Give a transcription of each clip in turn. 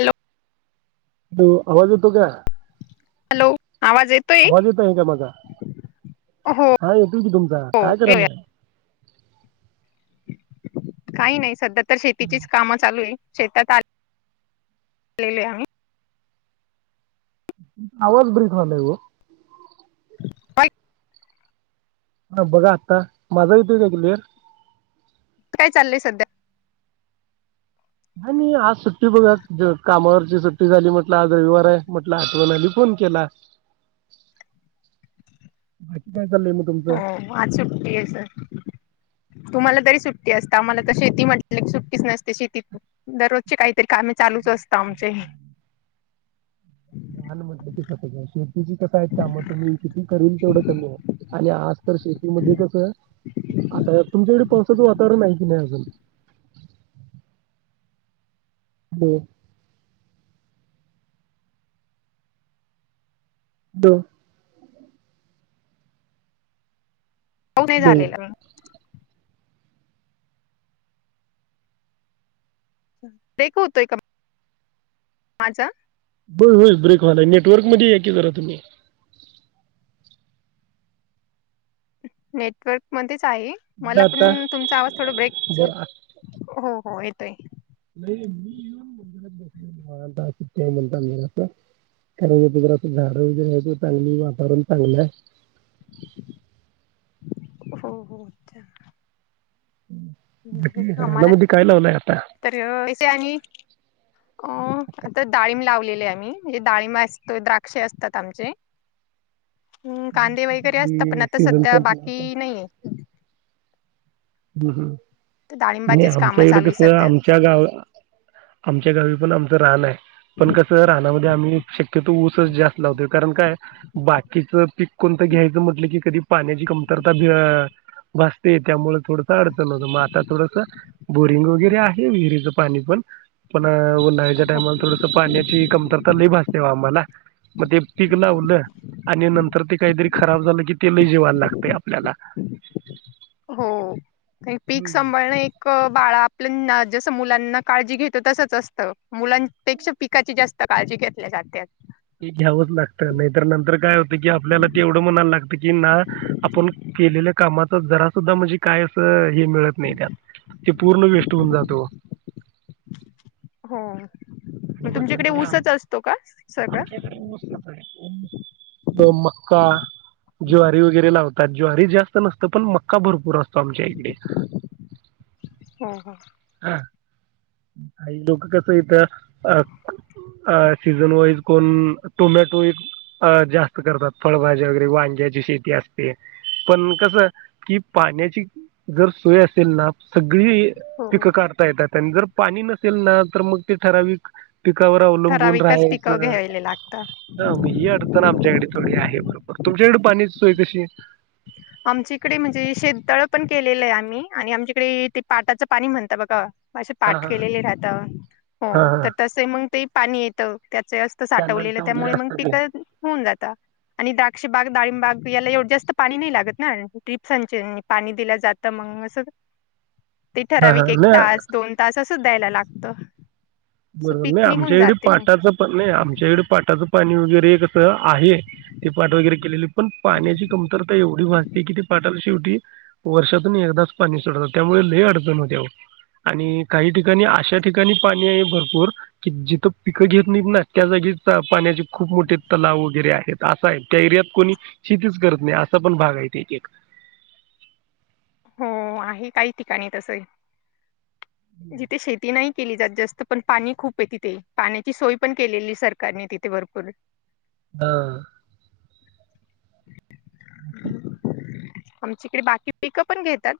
Hello तो आवाज येतो का? हॅलो आवाज येतोय आवाज येतो आहे का माझा, हो हा येतोय की तुमचा, हो काय येतोय. करायलाय? काही नाही, सध्या तर शेतीचीच कामं चालू आहे. शेतात आज आलेलो आहे आम्ही. आवाज ब्रेक झालाय हो. पाय [unintelligible] हा बघा आत्ता, माझा येतोय का क्लिअर? काय चाललय सध्या? नाही आज सुट्टी बघा, कामावरची सुट्टी झाली, म्हटलं आज रविवार आहे, म्हटलं आठवण आली फोन केला. काय चाललंय मग तुमचं? हो, आज सुट्टी आहे सर. तुम्हाला तरी सु यस, आम्हाला त शेती म्हटलं लय सुट्टीच नसते शेतीत दररोजची काहीतरी कामे चालूच असत आमचे. लान म्हध कस शेतीची कसं आहे काम तुम्ही किती काम म्हणलं की तसंच हाय शेतीची त काय काम कमी, किती करल तेवढं कमी आहे आणि आज तर शेतीमध्ये कसं, आता, तुमच्याकडे पावसाचं वातावरण हाय की नाही अजून? हॅलो [inaudible] दो हो, ते हॅलो झालेलं, हम्म ब्रेक, होतोय का? माझा होय, होय, ब्रेकवाला हाय, नेटवर्क मधी या की जरा तुम्ही. नेटवर्क मध्येच ताई, बघा मला आता पण तुमचा आवाज थोडं ब्रेक झल्या हो हो, येतय. [unintelligible] हा चालतंय ठेव मग आता कारण जी झाड वगैरे त चांगली वातावरण चांगलं हाय हो हो अच्छा नाही बाकी आम्हाला रानामध्ये काय लावलंय आता? तर आणि अ आता डाळीम लावलेली. म म्हणे डाळि असतो द्राक्ष असतात आमचे हम् कांदे वगैरे असतात पण ते आता सीझन सध्या संपला बाकी आता. नाहीये. हम् हम तर नाही डाळिंबाचीच आमच्या कामं इकड चालू आहे कस सध्या आमच्या गाव आमच्या गावी पण आम तर राहले आहे पण कस राणामध्ये. आम्ही शक्यतो ऊसच जास्त लावतोय कारण काय बाकीचं पिक कोणतं घ्यायचं म्हटलं की कधी. पाण्याची कमतरता बी भासते त्यामुळे थोडसं अडचन होत मग आता थोडसं. बोरिंग वगैरे आहे विहिरीच. पाणी पण. पण उन्हाळ्याच्या हो टायमाला थोडस पाण्याची कमतरता लई भासते ओ आम्हाला. मग ते पीक लावलं आणि नंतर ते काहीतरी खराब झालं की तेल जीवाला लागत आपल्याला हो. पीक हम्म सांभाळणं एक बाळा आपलं जसं. मुलांना काळजी घेतो तसच असतं मुलांपेक्षा पिकाची जास्त काळजी घेतल्या जात्यात. हे घ्यावंच लागतं नाहीतर नंतर काय होतं की आपल्याला ते एवढं म्हणायला लागत कि ना आपण केलेल्या कामाच जरा सुद्धा म्हणजे काय असं हे मिळत नाही त्यात ते पूर्ण वेस्ट होऊन जात ओ हो. मग तुमच्याकडे आम ऊसच असतो का सगळा. आमच्या इकडे ऊस कसं आहे मक्का ज्वारी वगैरे लावतात, ज्वारी जास्त नसत पण मक्का भरपूर असतो आमच्या इकडे. हा हा. हा. काही लोक कस इथ अ सीजन वाईज कोण टोमॅटो एक जास्त करतात, फळभाज्या वगैरे वांग्याची शेती असते पण कस कि पाण्याची जर सोय असेल ना स गली पिक हो काढता येतात. तम जर [inaudible] पाणी नसेल ना तर मग ते ठराविक. पिकावर अवलंबून ठराविकच पिकं राहायचं, घ्यायला लागतं ह मग ही अडचण आमच्याकडे थोडी आहे. तुमच्याकडे पान्याची सोय कशी आहे. आमच्या इकडे म्हणजे शेततळ पण केलेलं आहे आम्ही आणि आमच्याकडे ते पाटाचं पाणी म्हणता बघा. असे हा पाठ हा केलेले राहत हा हो हा तर तसे मग ते. पाणी येतो त्याच असत साठवलेलं कॅनलचं वगैरे त्यामुळे मग असतं ते पिक होऊन जात आणि द्रक्ष बा दाडीम बघगले ए जास्त पाणी नाही लागत ना ट्रिप्सांचे पाणी दिलं जात मग अस ते हा ठराविक हा एक नाही तास दोन तास अस द्यायला लागतं. सो बरोबर नाही पीक निघून आमच्या इकडे जाते मग पाठाचं पण नाही आमच्या इकडे पाटाचं पाणी वगैरेस आहे ते पाट वगैरे केलेले पण पाण्याची कमतरता पाणी वगैरे कस आहे ते पाट वगैरे केलेले पण पाण्याची कमतरता एवढी भासते की ते पाठाला शेवटी वर्षातून एकदाच पाणी सोडतात त्यामुळे लय अडचण होत्या आओ आणि काही ठिकाणी अशा ठिकाणी पाणी हाय भरपूर कि जिथं पिकं घेत नाहीत ना त्या जागीच पा पाण्याची खूप मोठे तलाव वगैरे आहेत. असा आहे त्या एरियात कोणी शेतीच करत नाही असा पण भाग हायत एक एक. हो आहे काही ठिकाणी तस. जिथे शेती नाही केली जात जास्त पण पाणी खूप आहे तिथे पाण्याची सोय पण केलेली सरकारने तिथे भरपूर. हा. बाकी. आमच्या इकडे बाकी पिकं पण घेतात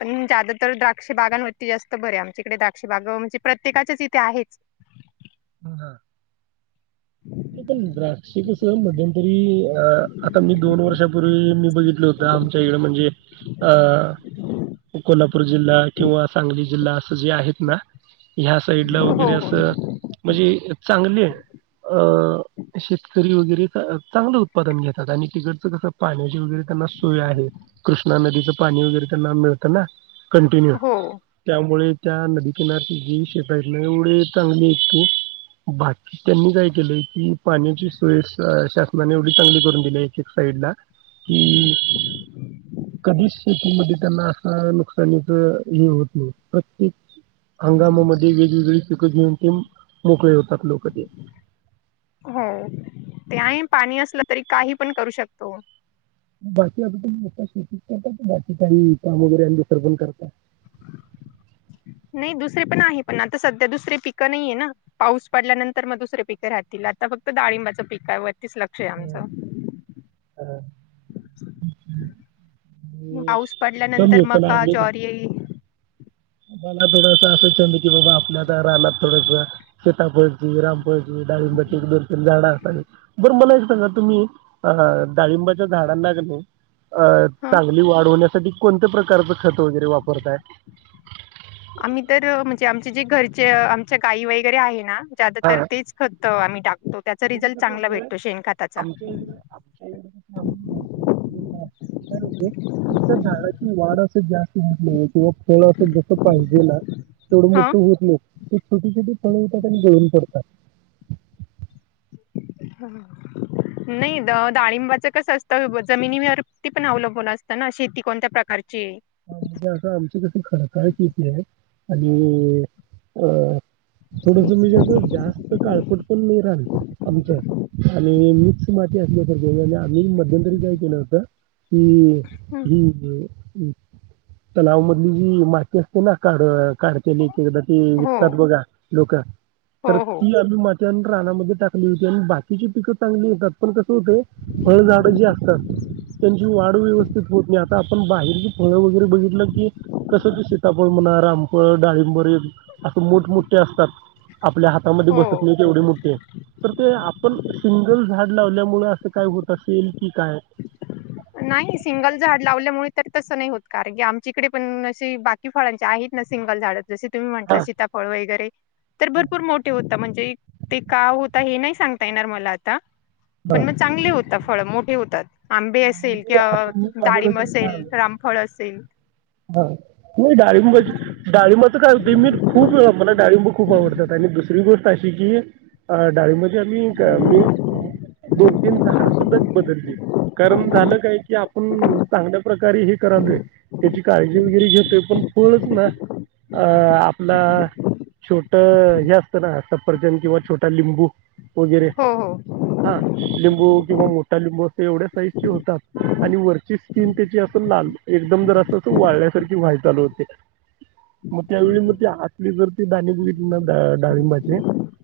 पण ज्यादा तर द्राक्ष बागांवरती जास्त भरय आमच्याकडे द्राक्ष बाग म्हणजे प्रत्येकाच्याच इथे आहेच. हम्. पण द्राक्ष कसं मध्यंतरी अ आता मी दोन वर्षापूर्वी मी बघितल होतं आमच्या इडे म्हणजे अ कोल्हापूर जिल्हा किंवा सांगली जिल्हा असं जे आहेत ना ह्या साईड ला हो वगैरे हो असं म्हणजे चांगलेय. अ शेतकरी वगैरे चांगलं उत्पादन घेतात आणि तिकडचं कसं पाण्याची वगैरे त्यांना सोय आहे कृष्णा नदीचं पाणी वगैरे त्यांना मिळतं ना. कंटिन्यू हो त्यामुळे त्या नदी किनारची जी शेतयत ना एवढे चांगले यत की भाकी त्यांनी काय केले की पाण्याची सोय शासनाने एवढी चांगली करून दिली एक एक साईड ला कि कधीच शेतीमध्ये त्यांना आस नु नुकसानीच हे होत नाही प्रत्येक हंगामा मध्ये वेगवेेगळी पिकं घेऊन ते मोकळे होता त लोक ते. हो ते आहे पाणी असलं तरी काही पण करू शकतो. बाकी आता तुम्ही शेतीच करता की बाकी काही काम वगैरे अडलीस पण करता? नाही दुसरे पण आहे पण आता सध्या दुसरे पिकं नाहीये ना पाऊस पडल्यानंतर मग दुसरे पिकं राहतील आता फक्त डाळिंबाच पिकावर तेच लक्ष आहे आमचं आणि पाऊस कमी पडल्यानंतर आहे पण मका आम्ही ज्वारी य मला थोडस असा झाल की बाबा आपल्या दा रानात थोडस सिताफळची, रामफळची, डाळिंबाची एक दोन तीन झाडं असावीत बर मला एक सांगा तुम्ही अ डाळिंबाच्या झाडांला किनई अ ह चांगली वाढ होण्यासाठी साठी कोणत्या प्रकारचं खत वगैरे वापरताय? आम्ही तर म्हणजे आमचे जे घरचे आमच्या गाई वगैरे आहे ना. ज्यादा हा तर तेच खत आम्ही टाकतोत. म्हणजे कसं होतंय आमच्या इ [unintelligible] त्या झाडाची वाढ अस जास्त [unintelligible] तेवढं असं जस पाहिजे ना तेवढं मोठं होत नाय. ते छोटी छोटी फळं येतात आणि गळून पडतात. नाही द डाळिंबाचं कस असतं जमिनीवरती पण अवलंबून असतं ना शेती कोणत्या प्रकारची आहे.? हा म्हणजे असं आमच्याकडे खडकाळ कितीे आहे आणि अ.. थोडस म्हजे जास्त काळपट पण नाही रान आमचं आणि माती असल्या [unintelligible] आम्ही मध्यंतरी काय केलं होतं? ती हं. ही दे हम्. तलाव मधली जी माती असते ना काढ काढतेली की एकेकदा ती हो विकतात बघा लोक हो तर हो ती आम्ही मा त्यानंतर रानामध्ये टाकली होती आणि बाकीची पिकं चांगली येतात. पण कसं होते फळझाडं जी असतात, त्यांची वाढ व्यवस्थित होत नाही आता आपण बाहेर फळं वगैरे बघितलं की कसं ते सीतापळ म्हणा, रामफळ, डाळिंबर एक असं मोठमोठे असतात. आपल्या हातामध्ये हो बसत नाही ते एवढे मोठे तर ते आपण सिंगल झाड लावल्यामुळे असं काय होत असेल की काय? नाही सिंगल झाड लावल्यामुळे तर तसं नाही होत कारण की आमच्याकडे पण असे बाकी फळांचे आहेत ना सिंगल झाड. जसे तुम्ही हा म्हंटला सीताफळ वगैरे. तर भरपूर मोठे होता म्हणजे ते का होता हे नाही सांगता येणार मला आता. पण मग चांगले होता फळ मोठे होत. [unintelligible] असेल म्हणजे आता मी किंवा माझ्या डाळींब डोक्यात काय असेल आलं रामफळ असेल. हां नाही डाळिंबाची डाळिंबाचं काय होतंय मी खूप वेळा मला डाळंब खूप आवडतात. आणि दुसरी गोष्ट अशी की डाळिंबाची आम्ही म दोन तीन झाडं सुद्धा बदलली कारण झालं. काय की आपण चांगल्या प्रकारे हे करालोय. त्याची काळजी वगैरे घेेतोय पण फळच ना अ आपला छोटं हे असतं ना सपरचन किंवा छोटा लिंबू. वगिरे हो हो हा. लिंबू किंवा मोठा लिंबू असे एवढ्या साईजची होतात. आणि वरची स्किन त्याची असं लाल एकदम जरासं तस वाळल्यासारखी व्हाय चालू होते म त्यावेळी म आतली जर ते दाणे बघितली ना डाळिंबाचे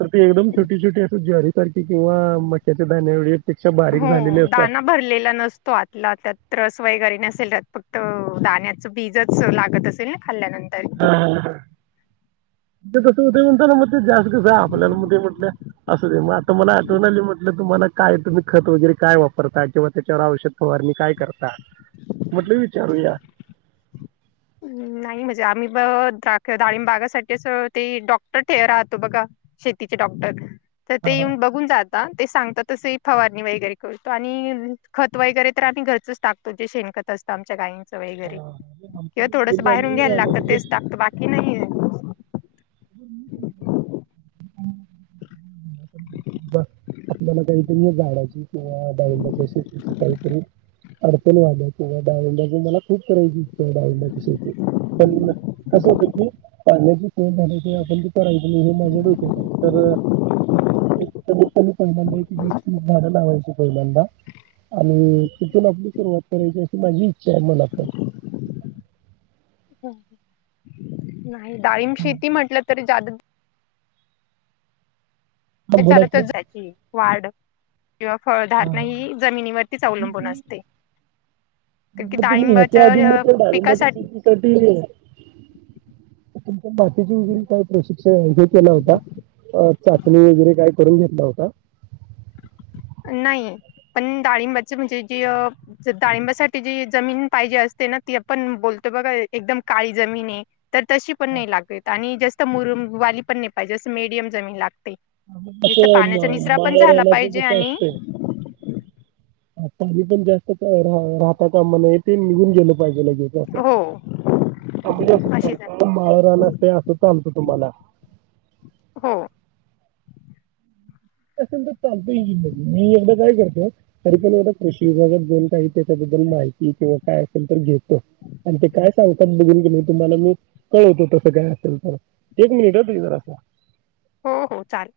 तर त एकदम छोटी छोटी अस ज्वारी सारखी किंवा मक्याच्या दाण्याएवढी पेक्षा बारीक झालेले असतात दाना भरलेला नसतो आतला त्यात त्रस वगैरे नसेल. फक्त दाण्याचं बीजच लागत असेल ना! खाल्यानंतर. ते तसं होतंय म्हणताना म ते जास्त कसं आपल्याला म ते म्हटलं असुदे म त मला आठवण आली म्हटलं तुम्हाला काय तुम्ही खत वगैरे काय वापरता? किंवा त्याच्यावर आवश्यक फवारणी काय करता? म्हटल विचारूया. नाही म्हणजे आम्ही ब द्राक-डाळीम बागासाठीच ते डॉक्टर ठे राहतो बघा शेतीचे डॉक्टर. तर ते येऊन बघून जात. ते सांगतात तसही फवारणी वगैरे करतो आणि खत वगैरे तर आम्ही घरचच टाकतो जे शेणखत असतं आमच्या गायं स हा, वगेरे. म्हणजे आमच्या जे थोडंसं घरी बाहेरून आम्ही घ्यायला लागतं रानामध्ये तेच टाकते बाकी नाही. आपल्याला काहीतरी झाडाची किंवा डाळिंबाची काहीतरी अडचण वा्हाल्या किंवा डाळिंबाचे मलाहा खूप करायची डाळिंबाची शेती पण कसं होतं की पाण्याची टंचाई आपण जे करायच. ते माझ्या डोक्यात आहे तर एकट्या दुकट्याने पहिल्यांदा वीस तीस झाड लावायचे. आणि तिथून आपली सुरुवात करायची अशी माझी इच्छा आहे मनात. ह ना डाळींब शेती म्हटलं तरी चालेल. हा बोला की चालतच जायची. वाढ किंवा फळधारणा मग ही जमिनीवरतीच अवलंबून असते. कारण की मग तुम् ह्याच्या आधी मग डाळिंबाच्या ते डाळिंबाच्या पिकासाठी शेतीसाठी तुमच्या बाकीचे व काही प्रशिक्षणहे केला होता, चाचणी वगैरे काही करून घेतला होता? नाही पण डाळिंबाची म्हणजे जी अ डाळिंबासाठी जी जमीन पाहिजे असते ना, ती आपण बोलतो बघा एकदम काळी जमीन आहे तर तशी पण नाही लागत आणि जास्त मुरुम वाली पण नाही पाहिजे, अस मीडियम जमीन लागते. जिथं ं पाण्याचा निचरा पण झाला माळरानाचं पाहिजे कसं आणि असतय. थंडीचा जास्त कहर राहता कामा नये. अगदी असं निघून गेल पाहिजेे ते, असे हो म्हणजे अस अशी खडकाळ माळरानाथ असं चालत तुम्हाला हो मी एकदा काय करतो, तरी पण एकदा कृषी विभागातन काही त्याच्याबद्दल माहिती किंवा काय असेल तर घेतो आणि ते काय सांगतात बघून तुम्हाला मी कळवतो. तसं काय असेल तर, एक मिनिट ह ताई जरा हो हो चालेल.